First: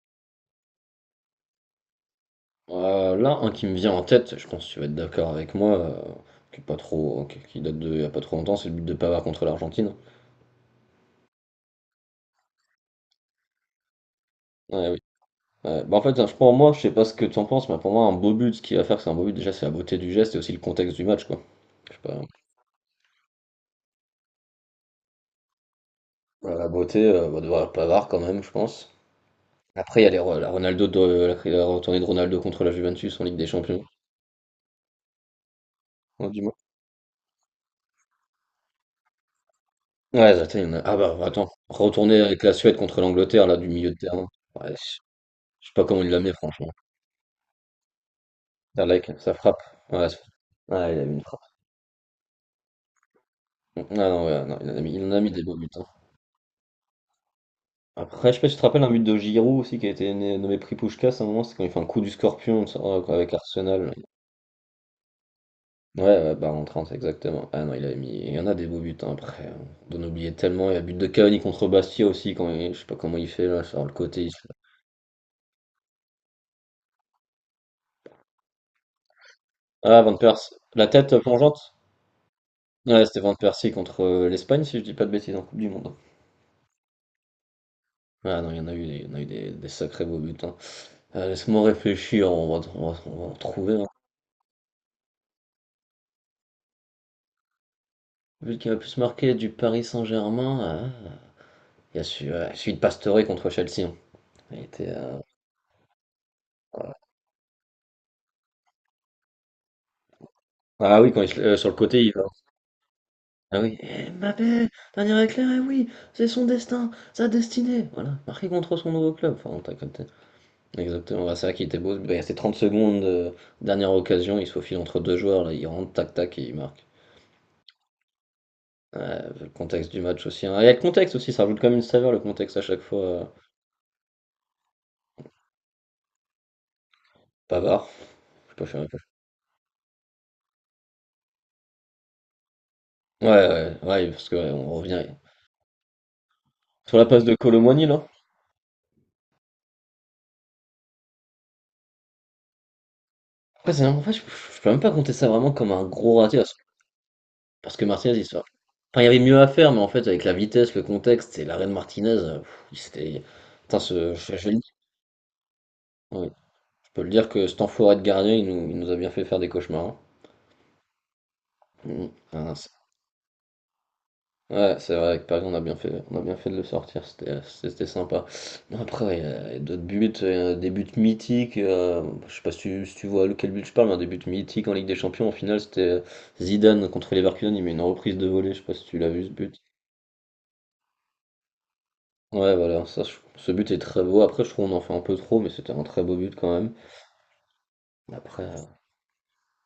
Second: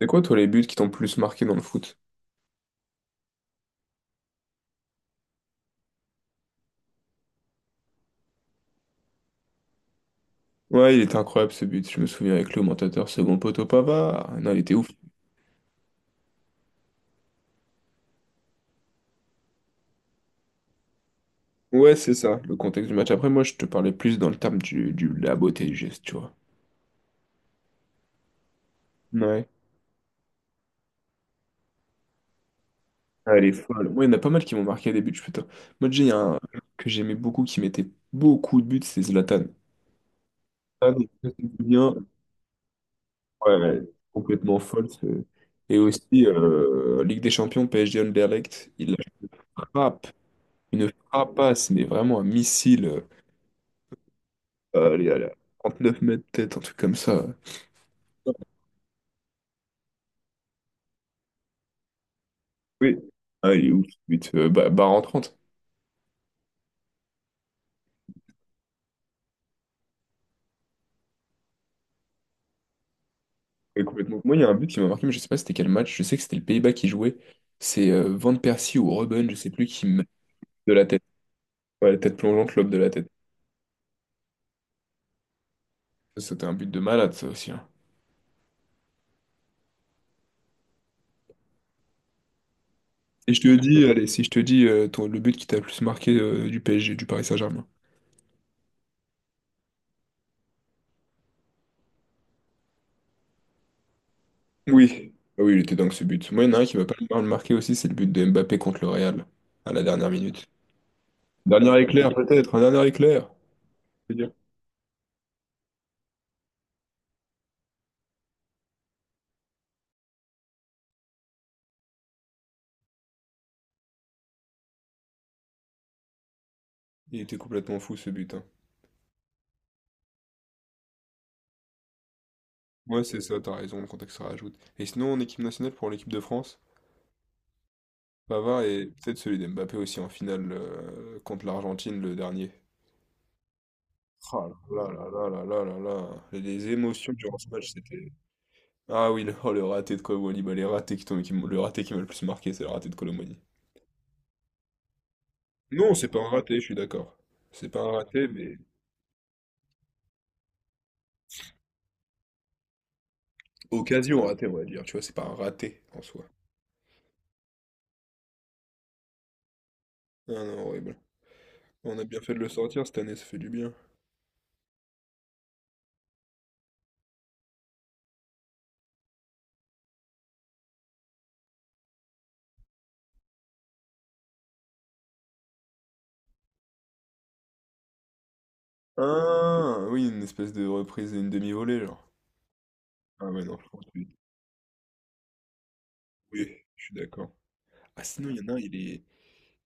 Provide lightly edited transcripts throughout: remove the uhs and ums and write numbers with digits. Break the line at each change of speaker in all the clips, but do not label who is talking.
C'est quoi, toi, les buts qui t'ont le plus marqué dans le foot?
Un qui me vient en tête, je pense que tu vas être d'accord avec moi, qui est pas trop, qui date de il y a pas trop longtemps, c'est le but de Pavard contre l'Argentine.
Ouais, il était incroyable ce but. Je me souviens avec l'augmentateur, second poteau Pavard. Non, il était ouf.
Ouais, oui. Ouais. Bah, en fait, je Pour moi, je sais pas ce que tu en penses, mais pour moi, un beau but, ce qu'il va faire, c'est un beau but. Déjà, c'est la beauté du geste et aussi le contexte du match, quoi. Je
Ouais,
sais
c'est
pas.
ça, le contexte du match. Après, moi, je te parlais plus dans le terme de la beauté du geste, tu vois.
Voilà. La beauté, va devoir Pavard quand même, je pense.
Ouais.
Après, il y a la Ronaldo de, la retournée de Ronaldo contre la Juventus en
Ah,
Ligue
elle
des
est
Champions.
folle. Moi, il y en a pas mal qui m'ont marqué à des buts. Putain. Moi, déjà, il y a
Oh,
un
dis-moi.
que j'aimais beaucoup qui mettait beaucoup de buts, c'est Zlatan.
Ouais, attends, il y en a- Ah
Zlatan,
bah
je sais
attends,
bien.
retourner avec la Suède contre l'Angleterre là du
Ouais,
milieu de terrain.
complètement
Ouais,
folle.
je sais
Et
pas comment il l'a
aussi,
mis, franchement.
Ligue des Champions, PSG Anderlecht,
Ah,
il
like,
la
ça frappe.
frappe.
Ouais, ça-
Une
Ah, il a mis une frappe.
frappasse, mais vraiment un missile. euh,
Ah non, ouais, non,
Euh,
il
allez,
en a
allez,
mis des beaux buts, hein.
9 mètres tête, un truc comme ça.
Après, je sais pas si tu te rappelles un but de Giroud aussi qui a été nommé prix Puskás à un moment, c'est quand il fait un coup du scorpion ça,
Oui.
avec
Ah, il est ouf,
Arsenal.
ce but. Bah, barre en 30.
Ouais, ouais, bah en 30 exactement. Ah non, il a mis. Il y en a des beaux buts hein, après, hein. D'en oublier tellement. Il y a le but de Cavani contre Bastia aussi, je sais pas comment il fait là,
Ouais,
sur le
complètement.
côté.
Moi, il y a un but qui m'a marqué, mais je sais pas c'était quel match. Je sais que c'était le Pays-Bas qui jouait. C'est Van Persie ou Robben, je sais plus, qui
Ah,
me
Van Persie.
de la
La
tête.
tête plongeante?
Ouais, la tête plongeante, lobe de la
Ouais,
tête.
c'était Van Persie contre l'Espagne, si je dis pas de bêtises, en Coupe du Monde, hein.
Ça, c'était un but de malade, ça aussi, hein.
Ah non, il y en a eu des sacrés beaux buts, hein. Laisse-moi réfléchir, on va
Et
en
je te
trouver,
dis,
hein.
allez, si je te dis le but qui t'a le plus marqué du PSG, du Paris Saint-Germain.
Celui qui m'a le plus marqué du Paris Saint-Germain, ah, il y a celui, ouais, celui de Pastore contre Chelsea, hein. Il était,
Oui. Ah oui, il était dingue ce but. Moi, il y en a un qui m'a pas
voilà.
mal marqué aussi, c'est le but de Mbappé contre le Real, à la dernière minute.
Ah oui, sur le
Dernier
côté, il
éclair,
va.
peut-être, un dernier éclair.
Ah oui. Eh, Mbappé, dernier éclair, eh oui, c'est son destin, sa destinée. Voilà, marqué contre son nouveau club. Enfin, t'as capté. Exactement, bah, c'est ça qui était beau. Bah, il restait 30 secondes, dernière occasion, il se faufile entre deux joueurs, là, il rentre, tac tac, et il marque.
Il était complètement fou ce but, hein.
Ouais, le contexte du match aussi, hein. Il y a le contexte aussi, ça rajoute quand même une saveur, le contexte à chaque fois.
Ouais, c'est ça, t'as raison, le contexte se rajoute. Et sinon, en équipe nationale pour l'équipe de France,
Pavard,
Pavard
je
et
sais pas.
peut-être celui d'Mbappé aussi en finale contre l'Argentine le dernier.
Ouais, ouais, ouais, parce que,
Ah
ouais, on
là là
revient
là là là là là. Les
sur la
émotions
passe de
durant ce match,
Colomboigny, là.
c'était. Ah oui, oh, le raté de Colomboigny, bah les ratés qui t'ont- qui m'ont- le raté qui m'a le plus marqué, c'est le raté de Colomboigny.
Après, c'est en fait, je peux même pas compter ça vraiment comme un
Non, c'est pas
gros
un
raté,
raté, je suis d'accord. C'est
parce
pas
que
un
Martinez, il
raté,
se
mais
Enfin, il y avait mieux à faire, mais en fait, avec la vitesse, le contexte et l'arrêt de Martinez, pff, il s'était... Putain,
occasion ratée,
je
on
le
va
dire,
dire. Tu vois, c'est pas un raté en soi.
ouais. Je peux le dire que cet enfoiré de gardien, il nous a bien fait faire des cauchemars,
Ah non, horrible. On a
hein.
bien fait
Mm.
de le
Enfin,
sortir cette année, ça fait du bien.
ouais, c'est vrai, avec Paris, on a bien fait de le sortir, c'était sympa. Non, après, il y a d'autres buts, des buts mythiques, je sais pas si si tu vois lequel but je parle, mais un des buts mythiques en Ligue des Champions, en finale, c'était Zidane contre Leverkusen, il met une reprise de volée, je sais pas si tu l'as vu ce but.
Ah, oui, une espèce de reprise et une demi-volée, genre.
Ouais, voilà, ça,
Ah ouais,
ce
non, je
but est
pense que
très
oui,
beau, après, je trouve qu'on en fait un peu trop, mais c'était un très beau but
oui,
quand même.
je suis d'accord. Ah, sinon, il y
Après,
en a un,
euh,
il est...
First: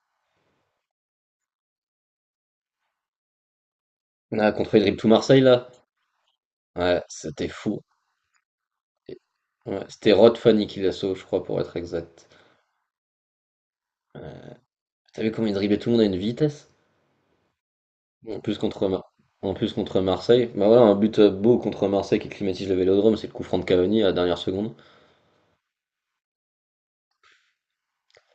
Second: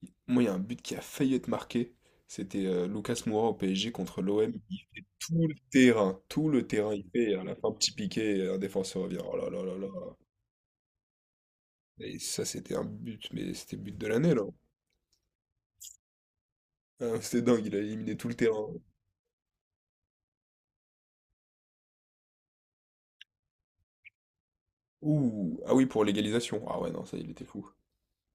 il- Moi, il y a un but qui a failli être marqué. C'était Lucas Moura au PSG contre
ah,
l'OM.
contre
Il
il dribble
fait
tout Marseille, là,
tout le terrain,
ouais,
il fait, et à
c'était
la fin,
fou.
petit piqué, et un défenseur revient.
Et-
Oh là là là
Ouais,
là.
c'était Rod Fanny qui l'a sauvé, je crois, pour être
Et
exact.
ça, c'était un but, mais c'était but de l'année, là.
T'as vu comment il driblait tout le monde à une vitesse?
Ah, c'était dingue, il a éliminé tout le
En plus
terrain.
contre Mar- En plus contre Marseille. Bah voilà, un but beau contre Marseille qui climatise le Vélodrome, c'est le coup franc de Cavani à la dernière seconde.
Ouh, ah oui, pour l'égalisation. Ah ouais, non, ça, il était fou.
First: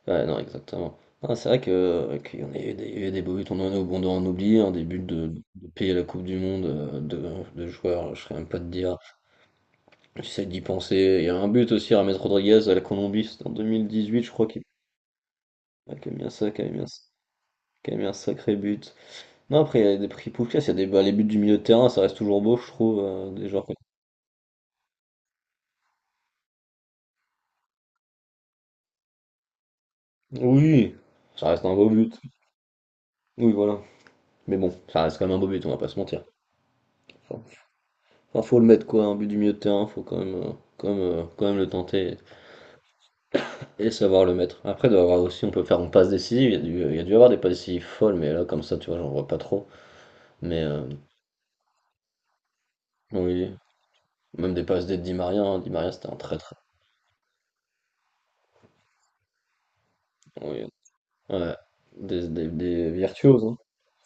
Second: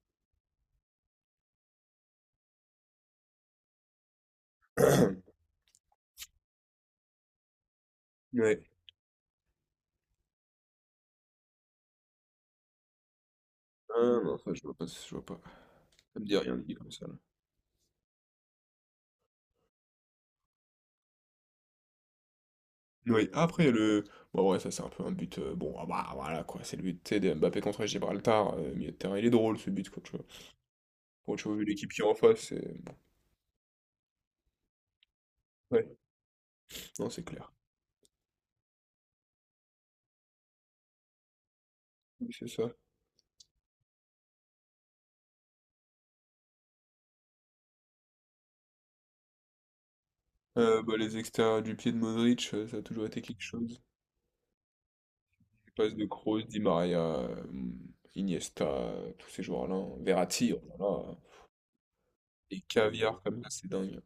Ouais, non, exactement. Ah, c'est vrai que qu'il y en a eu des, il y a eu des beaux buts, on en a bon d'en oublier, hein, des buts de payer la Coupe du Monde de joueurs, je serais même pas
Ouais.
de dire. J'essaie d'y penser. Il y a un but aussi, James Rodriguez à la Colombie, c'était en
Ah
2018, je
non,
crois
ça,
qu'il
je vois pas, je vois pas.
ouais,
Ça me dit rien,
qu'il a
dit
mis
comme ça, là.
qu'il a mis un sacré but. Non, après, il y a des prix Puskás, il y a des, bah, les buts du milieu de terrain, ça reste toujours beau, je trouve,
Oui,
des joueurs.
après, le. Bon, ouais, ça, c'est un peu un but. Bon, ah bah voilà, quoi. C'est le but, tu sais, de Mbappé contre Gibraltar. Milieu de terrain, il est drôle, ce but, quoi. Tu vois,
Oui,
bon, tu
ça
vois, vu
reste un beau
l'équipe qui est en
but.
face, c'est.
Oui, voilà. Mais bon, ça reste quand même un beau but, on va pas
Ouais,
se mentir.
non, c'est
Enfin,
clair.
enfin, faut le mettre quoi, un but du milieu de terrain, faut quand même, quand même le tenter
Oui, c'est ça.
et savoir le mettre. Après, il doit y avoir aussi, on peut faire une passe décisive, il y a dû y avoir des passes décisives folles, mais là, comme ça, tu vois, j'en vois pas trop. Mais
Bah, les extérieurs du pied de Modric, ça a toujours été quelque
oui,
chose.
même des passes des Di Maria, hein. Di
Les
Maria
passes de
c'était un très
Kroos,
très.
Di Maria, Iniesta, tous ces joueurs-là, hein. Verratti, oh
Oui,
là là.
ouais,
Les
des
caviars comme
virtuoses,
ça,
hein.
c'est dingue.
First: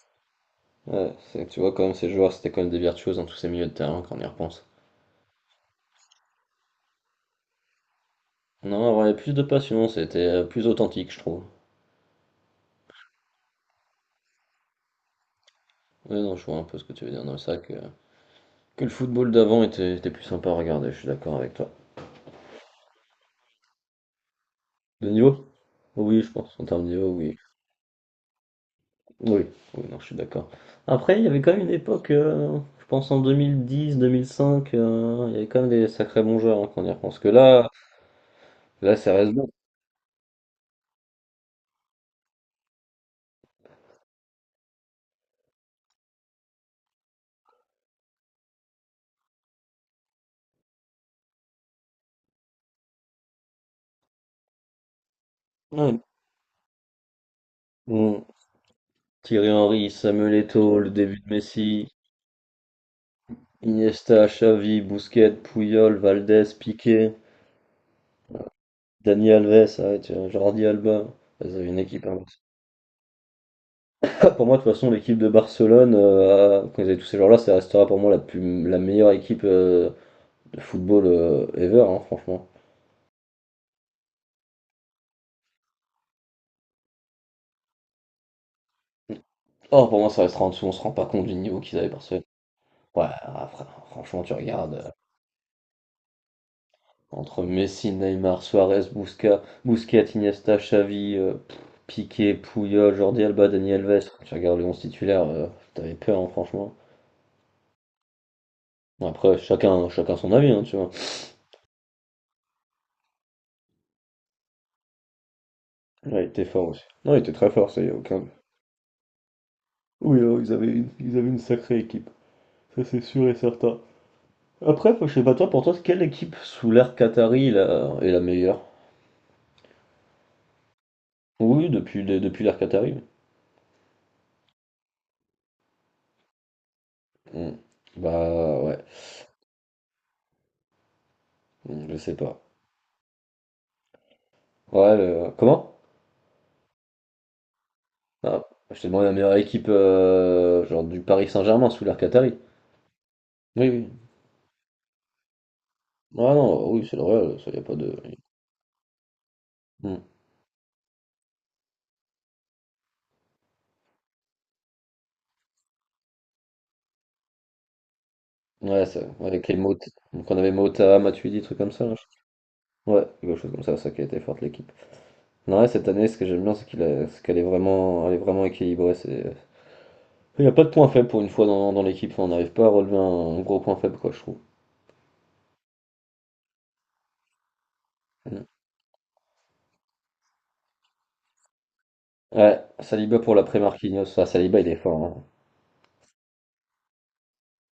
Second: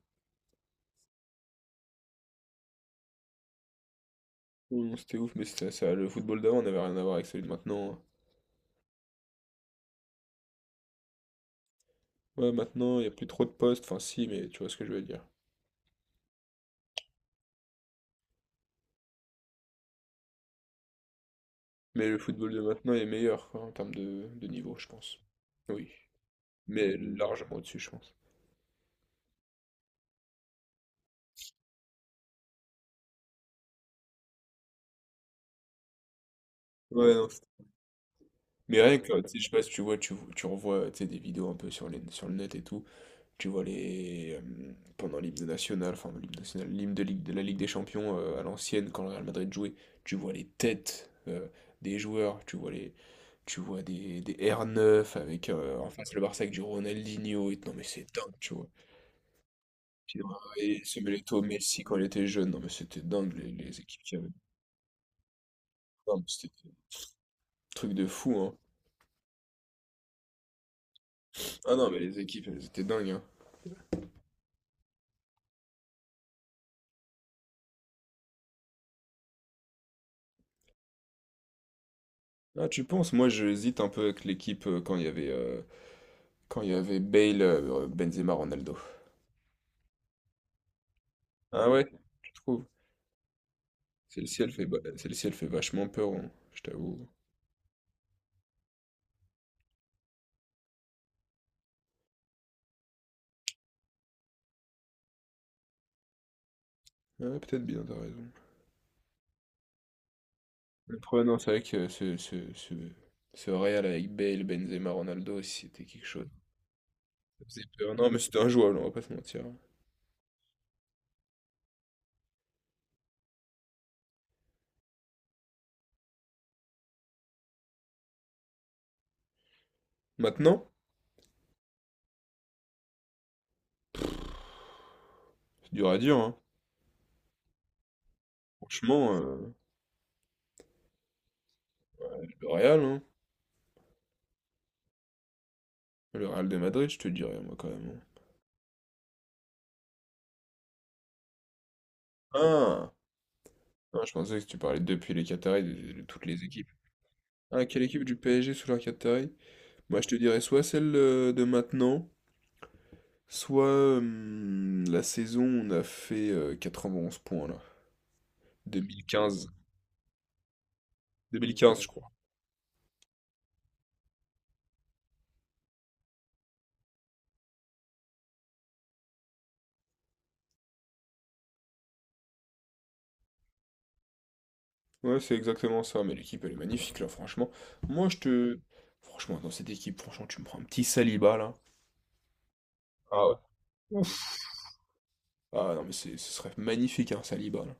Ouais, c'est que tu vois, quand même, ces joueurs, c'était quand même des virtuoses dans tous ces milieux de terrain quand on y repense.
Oh non, c'était ouf, mais c'était ça, le football d'avant n'avait rien à voir avec celui de maintenant, hein.
Non, avoir plus de passion, c'était plus authentique, je trouve.
Ouais, maintenant, il n'y a plus trop de postes. Enfin, si, mais tu vois ce que je veux dire.
Ouais, non, je vois un peu ce que tu veux dire. Non, c'est vrai que le football d'avant était plus sympa à regarder, je suis d'accord avec toi.
Mais le football de maintenant est meilleur quoi, en termes de niveau, je
De
pense.
niveau?
Oui,
Oui, je pense. En termes de
mais
niveau, oui.
largement au-dessus, je pense.
Oui, oui, non, je suis d'accord. Après, il y avait quand même une époque, je pense en 2010, 2005, il y avait quand même des sacrés bons joueurs, hein, quand on y
Ouais,
repense.
non,
Que là,
mais
là,
rien
ça
que, tu
reste
sais, je
bon.
sais pas si tu vois, tu revois tu sais, des vidéos un peu sur le net et tout, tu vois les. Pendant l'hymne national, enfin l'hymne national, l'hymne de la Ligue des Champions à l'ancienne, quand le Real Madrid jouait, tu vois les têtes des joueurs, tu vois des R9 avec en
Ouais.
face le Barça avec du Ronaldinho et non mais c'est
Mm.
dingue, tu vois.
Thierry Henry,
Puis,
Samuel Eto'o,
et
le
ce
début de
Benito Messi
Messi,
quand il était jeune, non mais c'était dingue les équipes qu'il y
Iniesta,
avait.
Xavi, Busquets, Puyol,
Non, mais
Valdés,
c'était des
Piqué,
trucs de fou, hein.
Dani Alves, ah ouais, tiens, Jordi Alba. Vous avez
Ah
une
non, mais
équipe
les
hein.
équipes, elles étaient dingues, hein.
Pour moi, de toute façon, l'équipe de Barcelone, quand ils avaient tous ces joueurs-là, ça restera pour moi la meilleure équipe de football ever, hein, franchement.
Ah, tu penses? Moi, j'hésite un peu avec l'équipe quand il y avait Bale, Benzema, Ronaldo.
Or, pour moi, ça restera en dessous, on se rend pas compte du niveau
Ah
qu'ils
ouais,
avaient Barcelone.
tu trouves?
Ouais, ah, franchement, tu
Celle-ci, elle fait,
regardes
ba- celle-ci, elle fait vachement peur, hein, je t'avoue.
entre Messi, Neymar, Suarez, Busquets, Iniesta, Xavi, pff, Piqué, Puyol, Jordi Alba, Dani Alves. Quand tu regardes les 11 titulaire, t'avais peur, hein, franchement.
Ah ouais, peut-être bien, t'as raison.
Bon, après, chacun, chacun son avis, hein, tu vois.
Le problème, non, c'est vrai que ce Real avec Bale, Benzema, Ronaldo, c'était quelque
Ouais,
chose.
il était fort aussi. Non, il était
Ça
très
faisait
fort, ça y a
peur. Non, mais
aucun.
c'était injouable, on va pas se mentir, hein.
Oui, ils avaient une sacrée équipe. Ça, c'est sûr et certain. Après, je sais pas toi, pour toi, quelle équipe sous l'ère Qatari là, est la meilleure?
Maintenant,
Oui, depuis, depuis l'ère Qatari.
c'est dur à dire, hein.
Hmm. Bah ouais.
Franchement,
Hmm, je sais
ouais,
pas.
le Real, hein.
Ouais, comment?
Le Real de Madrid, je te dirais, moi, quand même, hein.
Ah, je t'ai demandé la meilleure équipe genre du Paris Saint-Germain sous l'ère Qatari.
Ah,
Oui, oui.
Ah, je pensais que tu parlais depuis les Qataris, de toutes
Ah
les équipes.
non, oui, c'est le Real, ça y a
Ah,
pas
quelle
de.
équipe du PSG sous leur Qataris? Moi,
Hmm.
je te dirais soit celle de maintenant, soit la saison où on a fait 91 points, là.
Ouais, ça, ouais,
2015.
avec les mots. Donc on avait Mota, Matuidi, trucs comme
2015,
ça,
je
là,
crois.
crois. Ouais, quelque chose comme ça qui a été forte l'équipe. Non, ouais, cette année, ce que j'aime bien, c'est qu'elle est vraiment, elle est vraiment équilibrée. C'est… Il n'y a pas de point faible pour une fois dans l'équipe. Enfin, on n'arrive pas à relever un gros point faible, quoi, je trouve.
Ouais, c'est exactement ça, mais l'équipe, elle est magnifique, là, franchement. Moi, je
Mm.
te... Franchement, dans cette équipe, franchement, tu me prends un petit Saliba, là.
Ouais, Saliba
Ah ouais.
pour l'après Marquinhos. Ah,
Ouf.
Saliba, il est fort, hein.
Ah non, mais ce serait magnifique, hein, Saliba, là.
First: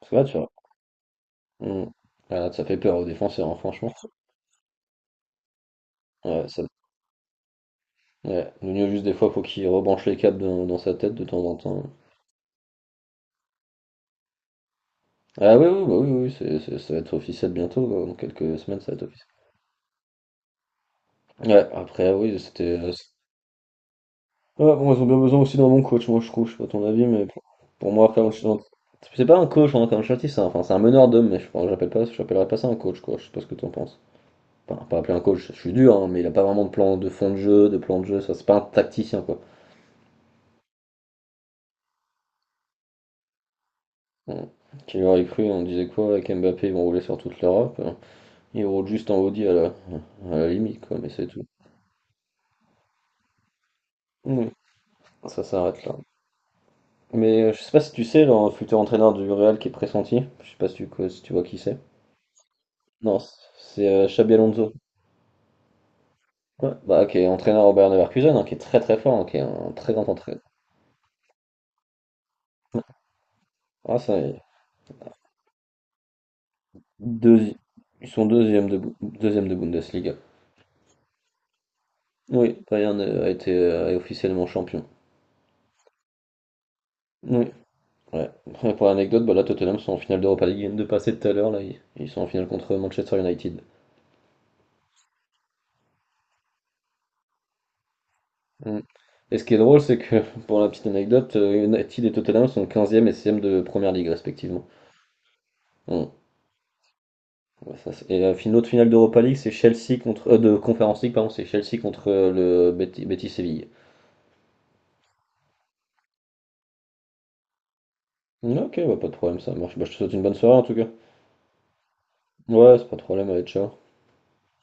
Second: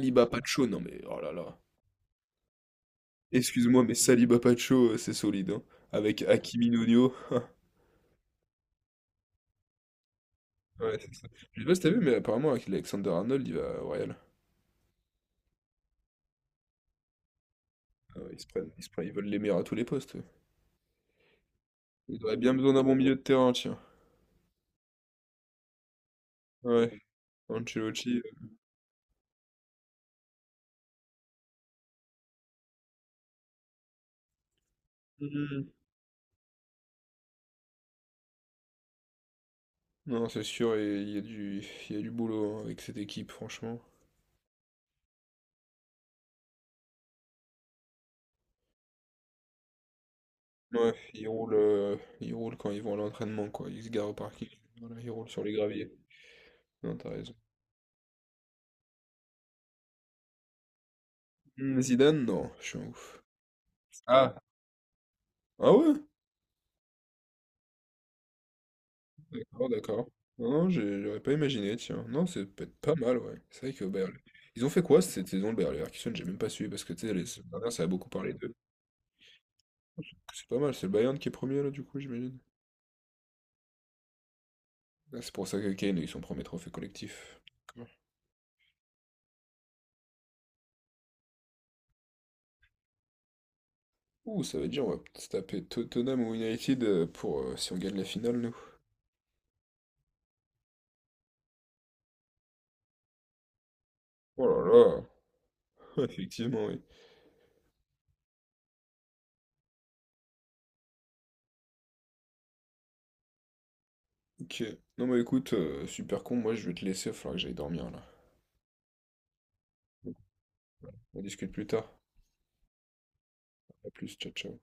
Parce que là, tu vois.
Pacho, non mais oh là là.
Mm. Ah, là, ça fait peur aux défenseurs, hein,
Excuse-moi,
franchement.
mais Saliba Pacho, c'est solide, hein. Avec
Ouais, ça...
Hakimi Nuno.
ouais. Nuno, juste des fois, faut qu'il rebranche les câbles dans sa
Ouais, c'est
tête de
ça.
temps en
Je sais pas si
temps.
t'as vu, mais apparemment, avec Alexander Arnold, il va au Real.
Ah oui, oui, bah oui, oui, oui, ça va être officiel bientôt, quoi. Dans
Ah ouais,
quelques semaines, ça va être
ils veulent
officiel.
les meilleurs à tous les postes.
Ouais, après,
Ils auraient
oui,
bien besoin
c'était.
d'un bon milieu de terrain, tiens.
Ouais, bon, ils ont bien besoin aussi d'un bon coach, moi je trouve, je sais pas ton
Ouais,
avis, mais pour moi,
Ancelotti.
après Ancelotti, c'est pas un coach, hein, Rafael Ancelotti, c'est un, enfin, c'est un meneur d'hommes, mais j'appelle pas, j'appellerais pas ça un coach, quoi, je sais pas ce que t'en penses. Enfin, pas appeler un coach, je
Mhm.
suis dur, hein, mais il a pas vraiment de plan de fond de jeu, de plan de jeu, ça, c'est pas un tacticien, quoi.
Non, c'est sûr, et il y a du boulot hein, avec cette équipe, franchement.
Bon, qui aurait cru, on disait quoi, avec Mbappé, ils vont rouler sur toute l'Europe, hein. Ils roulent juste en Audi à la limite,
Ouais,
quoi, mais c'est
ils
tout.
roulent, euh, ils roulent quand ils vont à l'entraînement, quoi. Ils se garent au parking.
Oui,
Voilà, ils roulent sur
ça
les
s'arrête
graviers.
là.
Non, t'as raison.
Mais je sais pas si tu sais, le futur entraîneur du Real qui est pressenti, je sais pas si si tu vois qui c'est.
Mmh, Zidane, non, je suis un
Non,
ouf.
c'est Xabi
Ah,
Alonso.
Ah ouais?
Ouais. Bah, qui est entraîneur au Bayern Leverkusen, hein, qui est très très fort, hein, qui est
D'accord,
un très grand
d'accord.
entraîneur.
Non, non, j'aurais pas imaginé, tiens. Non, c'est peut-être pas mal, ouais. C'est vrai que
Ah,
Bayer...
ça y est.
Ils ont fait quoi cette saison, le Bayer Leverkusen? J'ai même pas suivi parce que tu sais, les saisons
Deuxi-
dernières, ça a beaucoup
Ils sont
parlé d'eux.
deuxième de, deuxième de Bundesliga.
C'est pas mal, c'est le Bayern qui est premier là, du coup, j'imagine.
Oui, Bayern a été est officiellement champion.
Ah, c'est pour ça que Kane a eu son premier trophée collectif.
Oui,
D'accord.
ouais. Et pour l'anecdote, bah, là, Tottenham sont en finale d'Europa League. Ils viennent de passer tout à l'heure, là. Ils sont en finale contre Manchester United.
Ouh, ça veut dire on va se taper Tottenham ou United pour si on gagne la finale, nous.
Mm. Et ce qui est drôle, c'est que, pour la petite anecdote, United et Tottenham sont quinzième et 16 de Première Ligue,
Oh
respectivement.
là là,
Mm.
effectivement, oui.
Ouais, ça, et l'autre finale d'Europa League, c'est Chelsea contre de Conference League, pardon, c'est Chelsea contre le Betis Betis Séville.
Ok. Non, bah écoute, super con, moi je vais te laisser, il va falloir que j'aille dormir là.
Ok, bah, pas de problème, ça marche. Bah, je te souhaite une bonne soirée en tout cas.
On discute plus tard.
Ouais, c'est pas de problème, allez, ciao.
À plus, ciao, ciao.